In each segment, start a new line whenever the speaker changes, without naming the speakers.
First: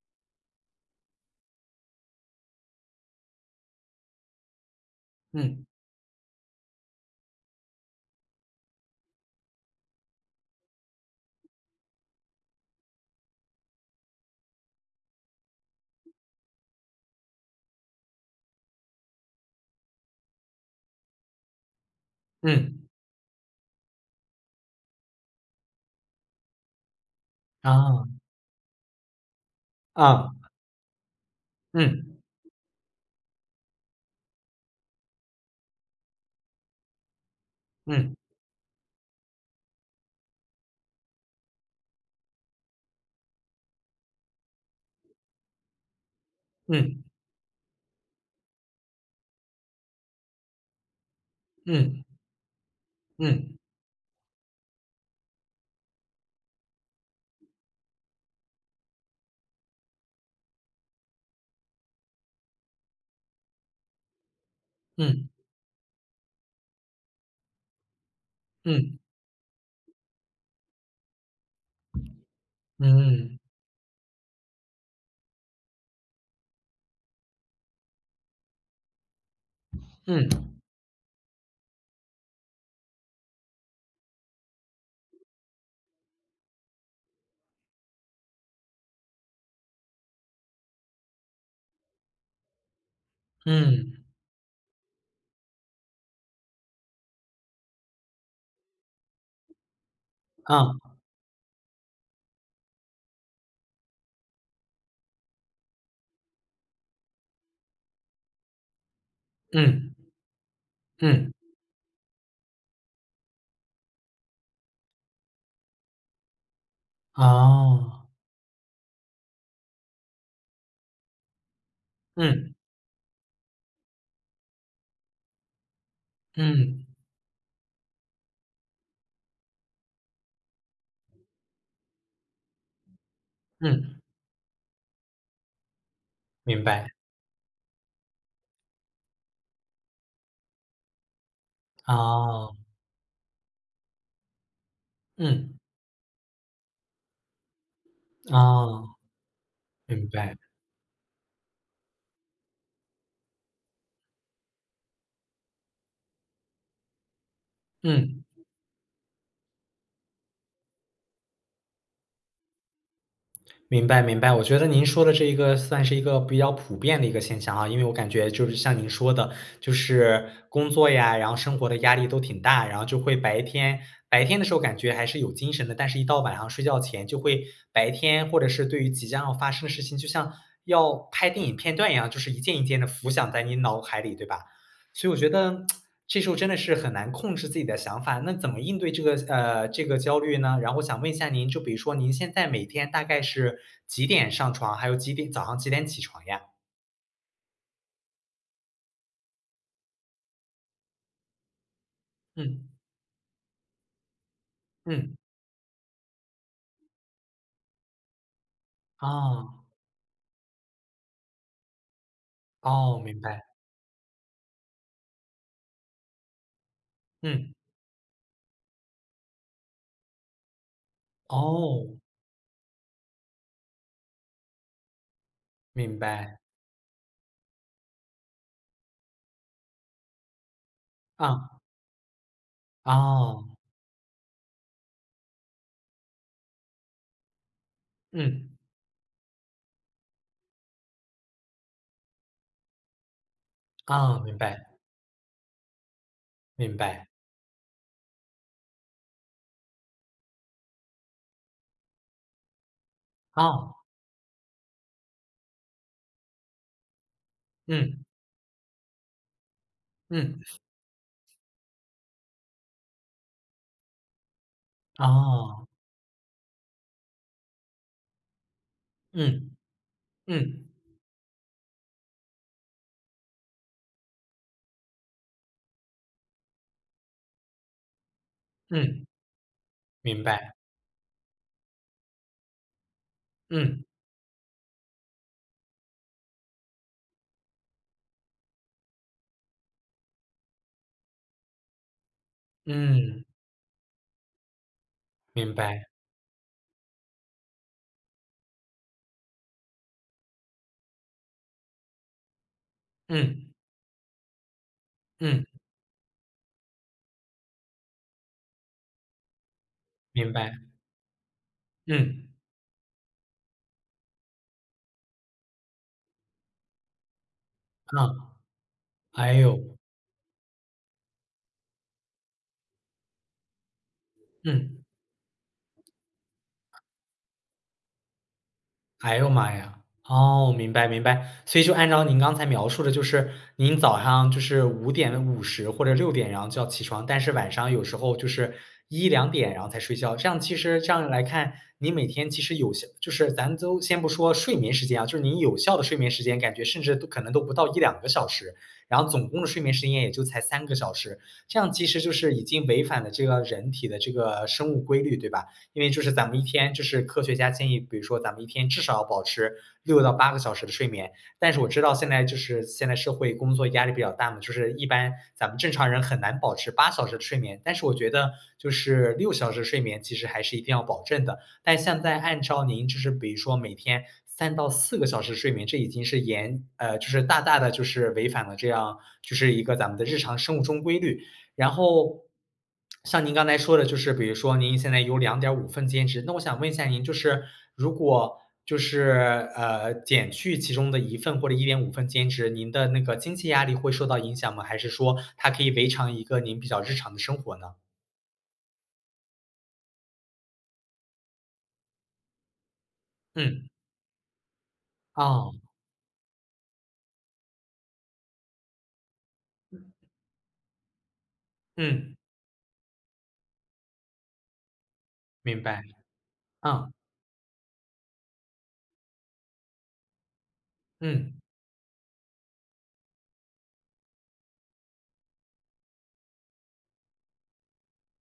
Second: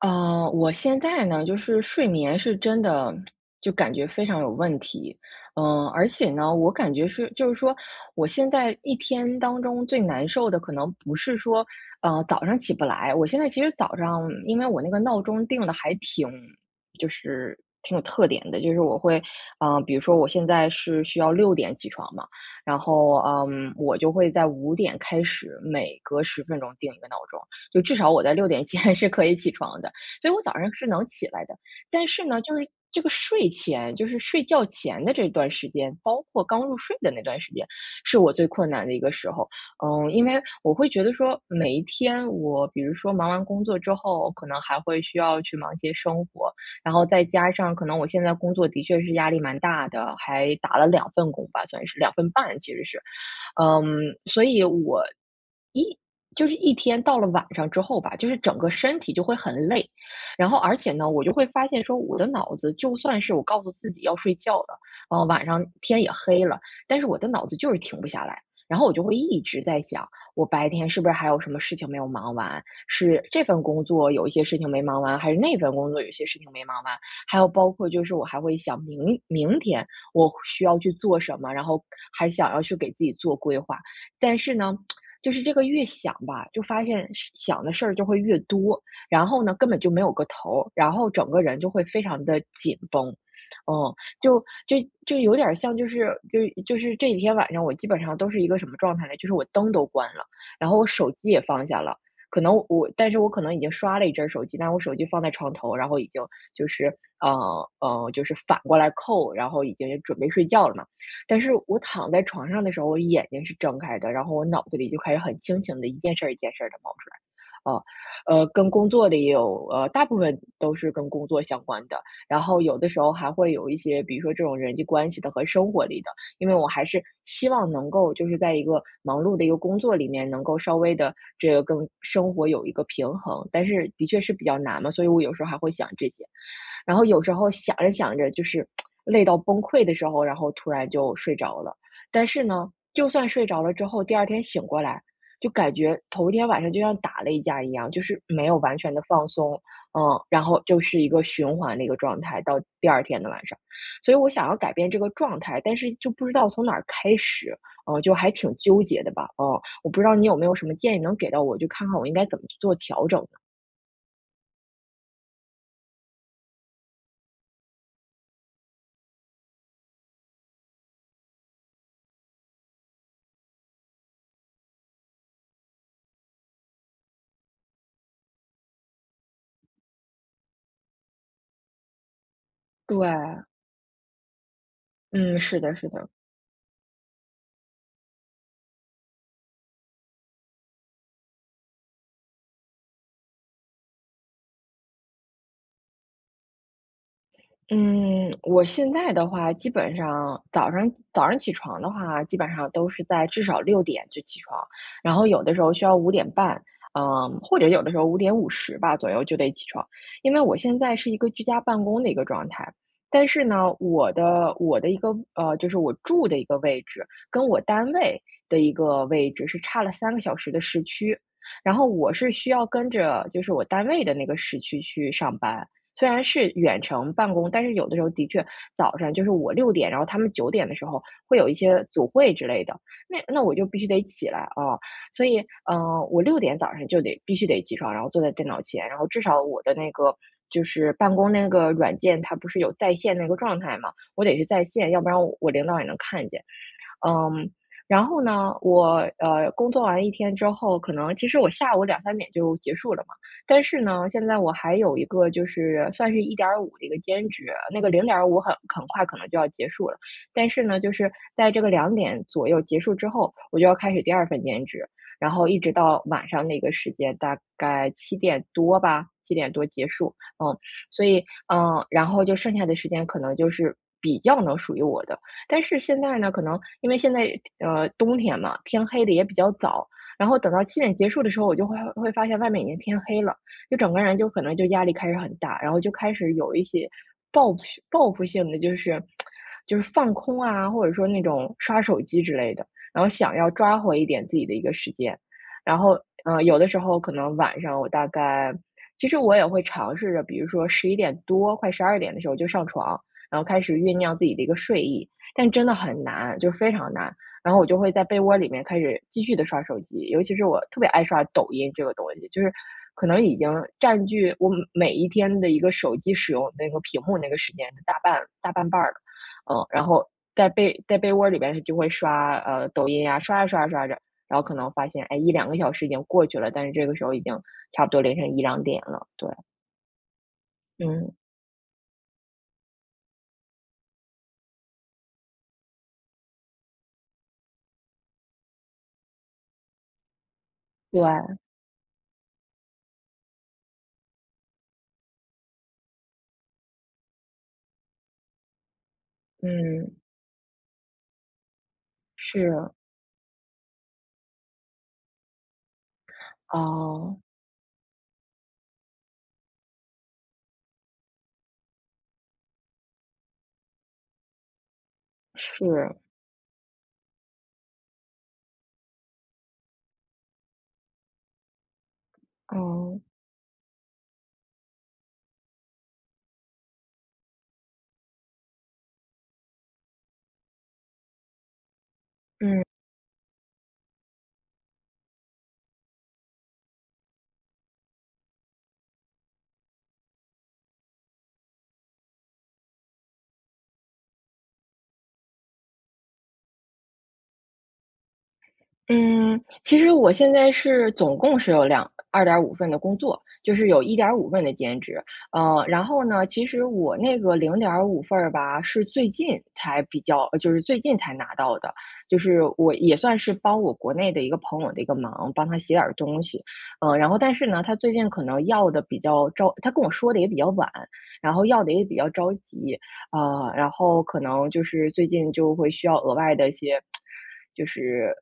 我现在呢，就是睡眠是真的，就感觉非常有问题。
嗯，
而且呢，我感觉是，就是说，我现在一天当中最难受的，可能不是说，早上起不来。我现在其实早上，因为我那个闹钟定的还挺，就是挺有特点的，就是我会，比如说我现在是需要六点起床嘛，然
嗯，
后，我就会在五点开始，每隔10分钟定一个闹钟。就至
啊，
少我在6点前 是可以起床的，所
啊，
以我早上是能起来的。但
嗯，
是呢，就是这个睡前，就是睡觉前的这段时间，包括刚入睡的那段时间，
嗯，
是我最困难的一个时候。因为我会觉得说，每一天我比如说忙完工作之后，可能还会需要去忙一些生活，然
嗯，
后再加上可能我现在工作的确是压力蛮大的，还打了两份工吧，算是
嗯，
2份半其实是。
嗯，
所以我一就是一天到了晚上之后吧，就是整个身体就会很累，然后而且呢，我就会发现说，我的脑子就算是我告诉自己要睡觉了，
嗯，
晚上天也黑了，但是我的脑子就是停不下来，然后我
嗯，
就会一直在想，我白天是不是还有什么事情没有忙完？是
嗯，
这份工作有一些事情没忙完，还是那份工作有一些事情没忙完？还有包括就是我还会想明天。
嗯，
我需要去做什么，然后还想要去给自己做规划。但是呢，就是这个越想吧，就发现是想的事儿就会越多，然后呢，根本就没有个头儿，然后整个人就会非常的紧绷。嗯，
嗯，
就就就有点儿像，就是这几天晚上，我基本上都是一个什么状态呢？就是我灯都关了，然
啊，
后我手机也放下了，可能我，但是我可能已经刷了一阵儿手机，但是我手机放在床头，然后已经就是就是反过来扣，然后已
嗯，
经准备睡觉了嘛。
嗯，
但是我躺在床上的时候，我眼睛是睁开的，然后我脑子里就开始很清醒的一件事儿一件事儿的冒出来。哦，
啊
跟工作的也有，大部分都是跟工作相关的，然
嗯，
后有的时候还会有一些，比如说这种人际关系的和生活里的，因为我
嗯，
还是希望能够就是在一个忙碌的一个工作里面，能够稍微的这个跟生活有一个平衡，但是
嗯，
的确是比较难嘛，所以我有时候还会想这些。
明白，
然后有时候想着想着就是累到崩溃的时候，然后突然就睡着了。但是
啊
呢，就算睡着了之后，第二天醒过来，就
嗯
感觉头一天晚上就像打了一架一样，就是没有完
哦，
全
啊
的放松，嗯，
明白，
然后就是一个循环的一个状态到第二天的晚上。所以我想要改变这个状态，但是就不知道从哪儿开始，就
嗯。
还挺纠结的吧，我不知道你有没有什么建议能给到我，就看看我应该怎么去做调整呢？
明白明白，我觉得您说的这一个算是一个比较普遍的一个现象啊，因为我感觉就是像您说的，就是工作呀，然后生活的压力都挺大，然后就会白天的时候感觉还是有精神的，但是一到晚上睡觉前就会白天或者是对于即将要发生的事情，就像要拍电影片段一样，就是一件一件的浮
对，
想在你脑海里，对吧？所以我觉
嗯，是
得
的，是的。
这时候真的是很难控制自己的想法，那怎么应对这个这个焦虑呢？然后想问一下您，就比如说您现在每天大概是几点上床，还有几点早上几点起床呀？
嗯，我现在的话，基本上早上起床的话，基本
嗯，
上都是在至少六点就起床，
嗯，
然后有的时候需要5点半，或者有的时候5点50吧左右就得
哦，
起床，因为我现在是一个居家办公的一个状态。
哦，明
但
白，
是呢，我的一个就是我住的一个位置，跟
嗯，
我单位的一个位置是差了3个小时的时区，然后
哦，
我是需要跟着就是我单位的那个时区去上班，
明
虽然
白，
是远程办公，但是有的时候的确早上就是我六点，然后他们9点的时候会有一
啊，
些组会之类的，那
哦，
我就必须得起来啊。所以我六点早上就得必须得起床，然后坐在电
嗯，
脑前，然后至少我的那个就是办公那个软件，它不是有在线那个状态嘛，
啊，
我
明
得是
白，
在线，要不然我领导也能看见。
明白，
嗯，然后呢，我工作完一天之后，可能其实我下午2、3点就结束了嘛，但
哦，
是呢，现在我还有一个就是算是1.5的一个兼职，那个
嗯，
零点五很快可能就要结束了，
嗯，
但是呢，就是在这个两点左右结束之后，我就要开始第二份兼职，然后一
哦，
直到晚上那个时间，大概七点多吧，七
嗯，
点多结束，嗯，
嗯，
所以然后就剩下的时间可能就是比较能属于我的。但是现在呢，可能因为现在冬天嘛，天黑
嗯，
的也比较早，
明
然后
白，
等到七点结束的时候，我就会发现外面已经天黑了，就
嗯，
整个人就可能就压力开始很大，然后就开始有一些报复报复性的，就是放空啊，或者说那种刷手机之类的，然后
嗯，
想要抓回一点自己的一个时间，
明
然
白，
后有的时候可能晚上我大概。其实我也会尝试着，比如说11点多、快12点的时候就上床，然后
嗯，
开始酝酿自己的一个睡意。
嗯，
但真的很难，就非常难。然后我就会在被窝里面开始继续的刷手机，尤
明
其是
白，
我特别爱刷抖音这个东
嗯，
西，就是可能已经占据我每一天的一个手机使用那个屏幕那个时间的大半
啊。
大半半儿了。
哎呦，
然后在被窝里边就会刷，抖音呀，刷着刷着刷着，然后可能
嗯，
发现，哎1、2个小时已经过去了，但是这个时候已经差不多凌晨1、2点了，
哎呦
对，
妈呀！哦，明白明
嗯，
白。所以就按照您刚才描述的，就是您早上就是5:50或者6点，然后就要起床，但是晚上有时候就是一两点，然后才睡觉。这样其实这样来
对，
看，你每天其实有效就是咱都先不说睡眠时间啊，就是您有效的睡眠时间，感觉甚至都可能都不到一两个小时，然后总共的睡眠时间
嗯，
也就才三个小时。这样其实就是已经
是，
违反了这个人体的这个生物规律，对吧？因为就是咱们一天，就是
哦，
科学家建议，比如说咱们一天至少要保持6到8个小时的睡眠。但是我知道现在就是现在社会工作压力比较大嘛，就是一般咱们正常
是，
人很难保持8小时的睡眠。但是我觉得就是6小时睡眠其实还是一定要保证的。但现在按照您就
哦，
是比如说每天3到4个小时睡眠，这已经是就是大大的就是违反了这样就是一个咱们的日常生物钟规律。然后
嗯。
像您刚才说的，就是比如说您现在有2.5份兼职，那我想问一下您，就是如果就是，减去其中的一份或者1.5份兼职，您的那个经济压力会受到影响吗？还是说它可以维常一个您比较日常的生活呢？
嗯，其实我现在是总共是有2五份的工作，就
嗯，
是有1五份的兼职。
哦，
然后呢，其实我那个0五份儿吧，是最近才比较呃就是最近才拿到的，
嗯，
就是我也算是帮我国内的一个朋友的一个忙，帮他
明
写
白，
点儿东西。
嗯，
然后但是呢，他最近可能要的比较着他跟我说的也比较晚，然
嗯，
后要的也比较着急，然后可能就是最近就会需要额外的一些，就是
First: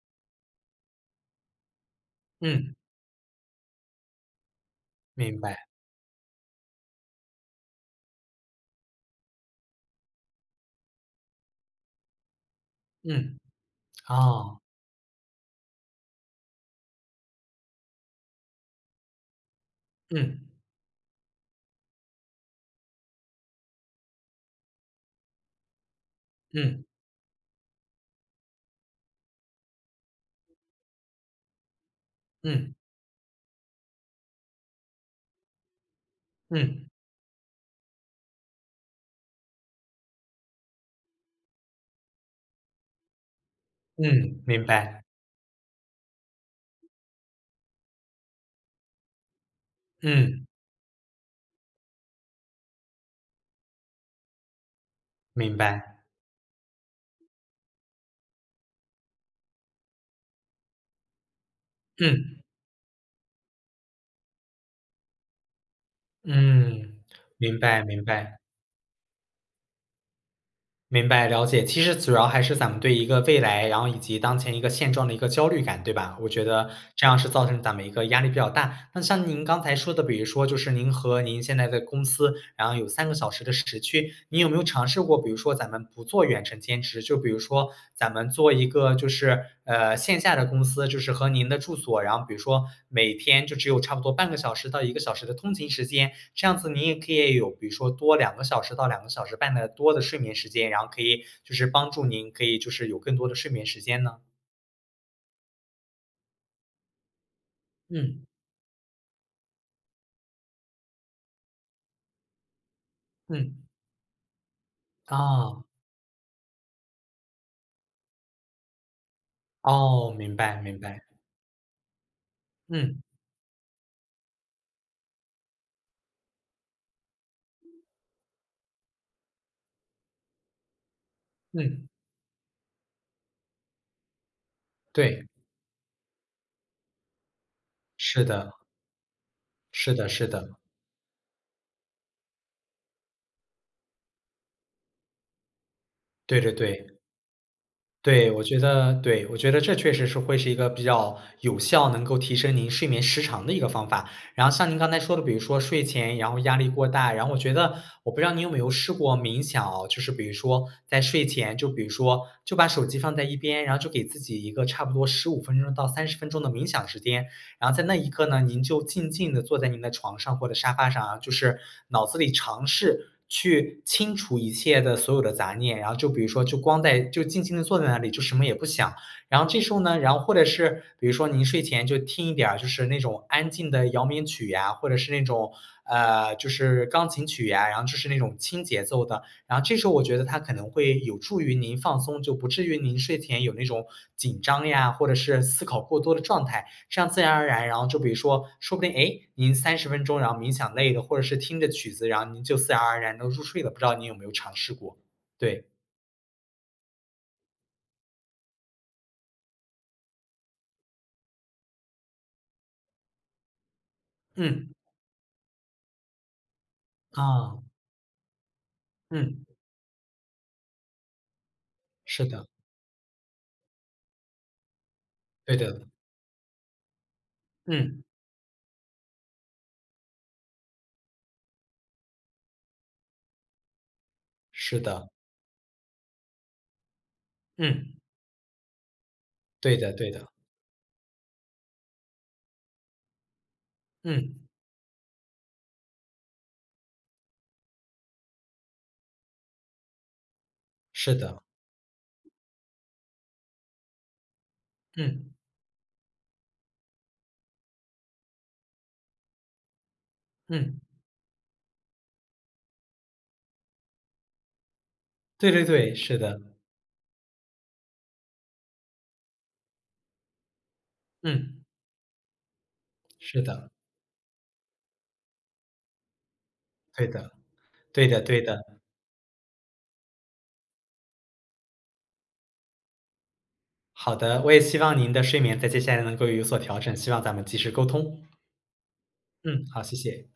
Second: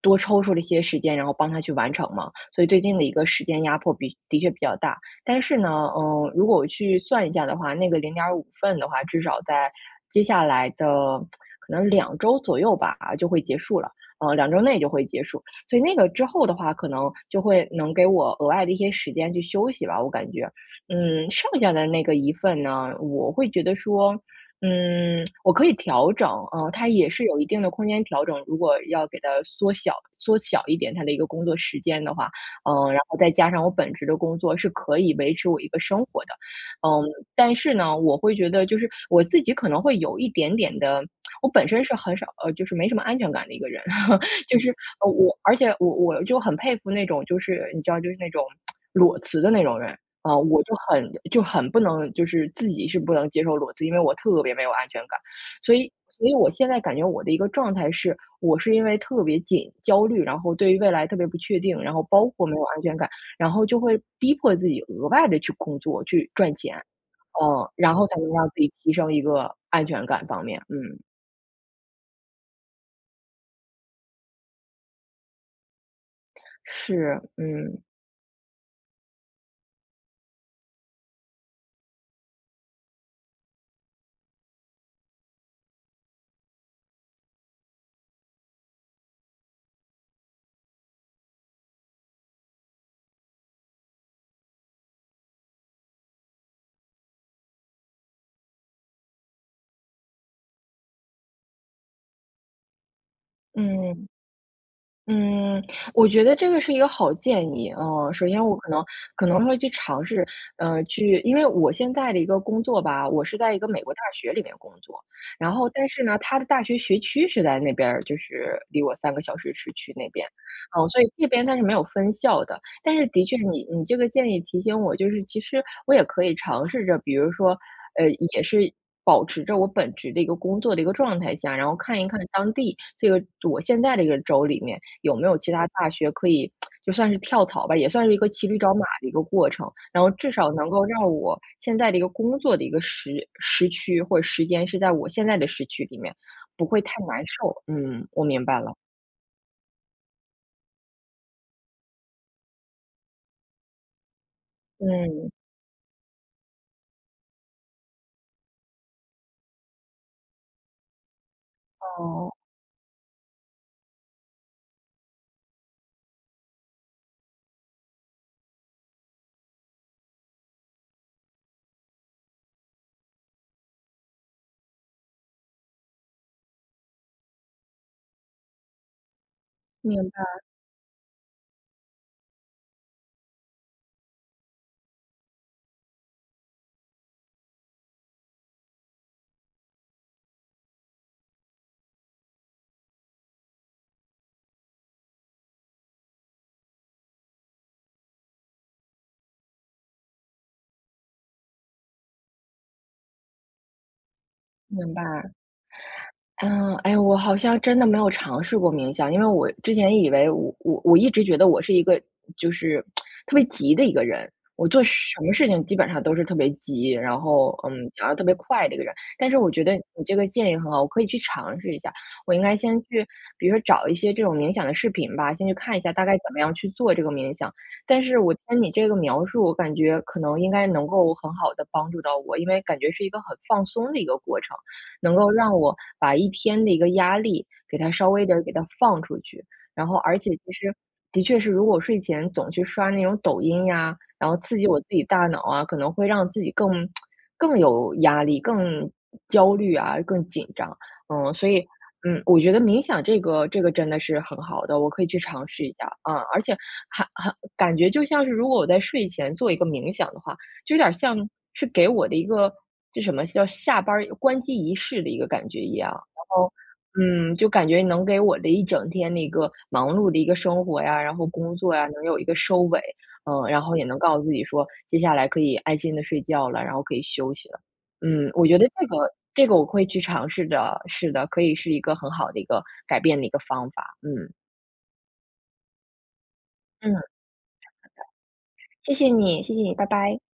多抽出了一些时间，然后帮他去完成嘛。所以
嗯，
最近的一个时间压迫的确比较大。
明
但
白，
是呢，如果我去算一下的话，那个0.5份的话，至少在接下来的可能两周左右吧，就
嗯，
会结束了。两
哦，
周内就会结束，所以那个之后的话，可能就会能给我额外的一些时间去休息吧，我感
嗯，
觉。剩下的那个一份呢，我会觉得说，我可以调整，
嗯，
它也是有一定的空间调整。如果要给它缩小缩小一点它的一个工作时间的话，
嗯，
然后再加上我本职的工作是可以维持我一个生活的。
嗯，
嗯，但是呢，我会觉得就是我自己可能会有一点点的，我本身是很少，就是没什么安全感的一个人，
嗯，
就
明
是
白，
我，而且我就很佩服那种就是你知道就是那种裸辞的那种人，啊，
嗯，
我就很不能就是自己是不能接受裸辞，因为我特别没有安全感。
明
所以
白，
所以我现在感觉我的一个状态是，我是因为特别焦虑，然后对于未来特别不确定，然后包
嗯。
括没有安全感，然后就会逼迫自己额外的去工作，去赚钱，
嗯，明
嗯，
白
然
明
后才能
白
让自己提升一个安全感方面，嗯，
明白，了解。其实主要还是咱们对一个未来，然后以及当前一个现状的一个焦虑感，对吧？我觉得这样
是，
是造成咱
嗯，
们一个压力比较大。那像您刚才说的，比如说就是您和您现在的公司然后有三个小时的时区。你有没有尝试过，比如说咱们不做远程兼职，就比如说咱们做一个就是，线下的公司，就是和您的住所，然后比如说每天就只有差不多半个小时到一个小时的通勤时间，这样子您也可以有比如说多两个小时到两个小时半的多的睡眠时间，然后可以就是帮助您可以就是有更多的睡眠时间
嗯。
呢？
嗯，我觉得这个是一个好建议。嗯，
嗯，
首先我可能可能会去尝试，去因为我现在的一个工作吧，我是在一
嗯，
个美国大学里面工作，然
哦，
后但是呢，它的大学学区是在那边儿，就是离我三个小时市区那
哦，
边，
明白明
嗯，所
白，
以这边它是没有分校的。但
嗯，
是的确你，你这个建议提醒我，就是其实我也可以尝试着，比如说，呃，也是保持着我本职的一个工作的一个状态下，然后
嗯，
看一看当地这个我现在这个州里面有
对，
没有其他大学可以就算是跳槽吧，也算是一
是
个骑
的，
驴找马的一个过程。
是
然
的
后
是
至
的，
少能够让我现在的一个工作的一个时区或者时间是在我现在的时区里面，
对对
不会太
对。
难受。嗯，我
对，我
明
觉
白了。
得对，我觉得这确实是会是一个比较有效，能够提升您睡眠时长的一个方法。然后像您刚才说的，
嗯，
比如说睡前，然后压力过大，然后我觉得，我不知道你有没有试过冥想哦，就是比如说在睡前，就比如说
哦，
就把手机放在一边，然后就给自己一个差不多15分钟到三十分钟的冥想时间，然后在那一刻呢，您就静静的坐在您的床上或者沙发上啊，就是脑子里尝试去清除一切的所有的杂念，然后就比如说就光在就静静的坐在那里，就什么也不想。然后这时候呢，
明
然后
白
或者是比如说您睡前就听一点儿就是那种安静的摇眠曲呀，或者是那种，就是钢琴曲呀，然后就是那种轻节奏的，然后这时候我觉得它可能会有助于您放松，就不至于您睡前有那种紧张呀，或者是思考过多的状态。这样自然而然，然后就比如说，说不定哎，您三十分钟然后冥想累了，或者是听着曲子，然后您就自然而然的入睡了，不知道您有没有尝试
明
过？
白。
对，
嗯，哎，我好像真的没有尝试过冥想，因为我之前以为我一直觉得我是一个就是特别急的一个人，我
嗯，
做什么事情基本上都是特别急，然后
啊，
嗯，想要特别快的一个人。但是
嗯，
我觉得你这个建议很好，我可以去尝试一下。
是
我应
的，
该先去，比如说找一些这种冥想的视频吧，先去
对
看一
的，
下大概怎么样去做这个冥想。
嗯，
但是我听你这个描述，我感觉可能应该能够很好的帮助到我，因为感觉是一个很放松的一个过程。
是的，
能够让我把一天的一个压力给它
嗯，
稍微的给它放出去。
对
然
的
后
对
而
的，
且其实的确是如果睡前总去刷那种抖音呀，然
嗯，
后刺激我自己大脑啊，可能会让自己更有压力、更焦虑啊、更紧张。
是
嗯，
的，
所以，嗯，我觉得冥想这个真的是很好的，我可以去
嗯，
尝试一下，啊，而且还感觉就像是如果我在睡前做一个冥想的话，就有
嗯，
点儿像是给我的一个这什么叫下班儿关机仪式的一个感
对
觉
对
一样。
对，是
然
的，
后，嗯，就感觉能给我的一整天的一个忙碌的一个生活呀，然后工
嗯，
作呀，能有一个收尾，
是
嗯，然
的，
后也能告诉自己说，接下来可以安心的睡觉了，然后可以
对的，
休息了。
对的
嗯，
对
我
的，
觉得这个我会去尝试的，是的，可以是一个很好的一个改变的一个方法。
好
嗯
的，我也希望您的睡眠在接下来能够有所调整，
嗯，
希望咱们及时沟通。
谢谢你，谢谢
嗯，
你，
好，
拜
谢
拜。
谢。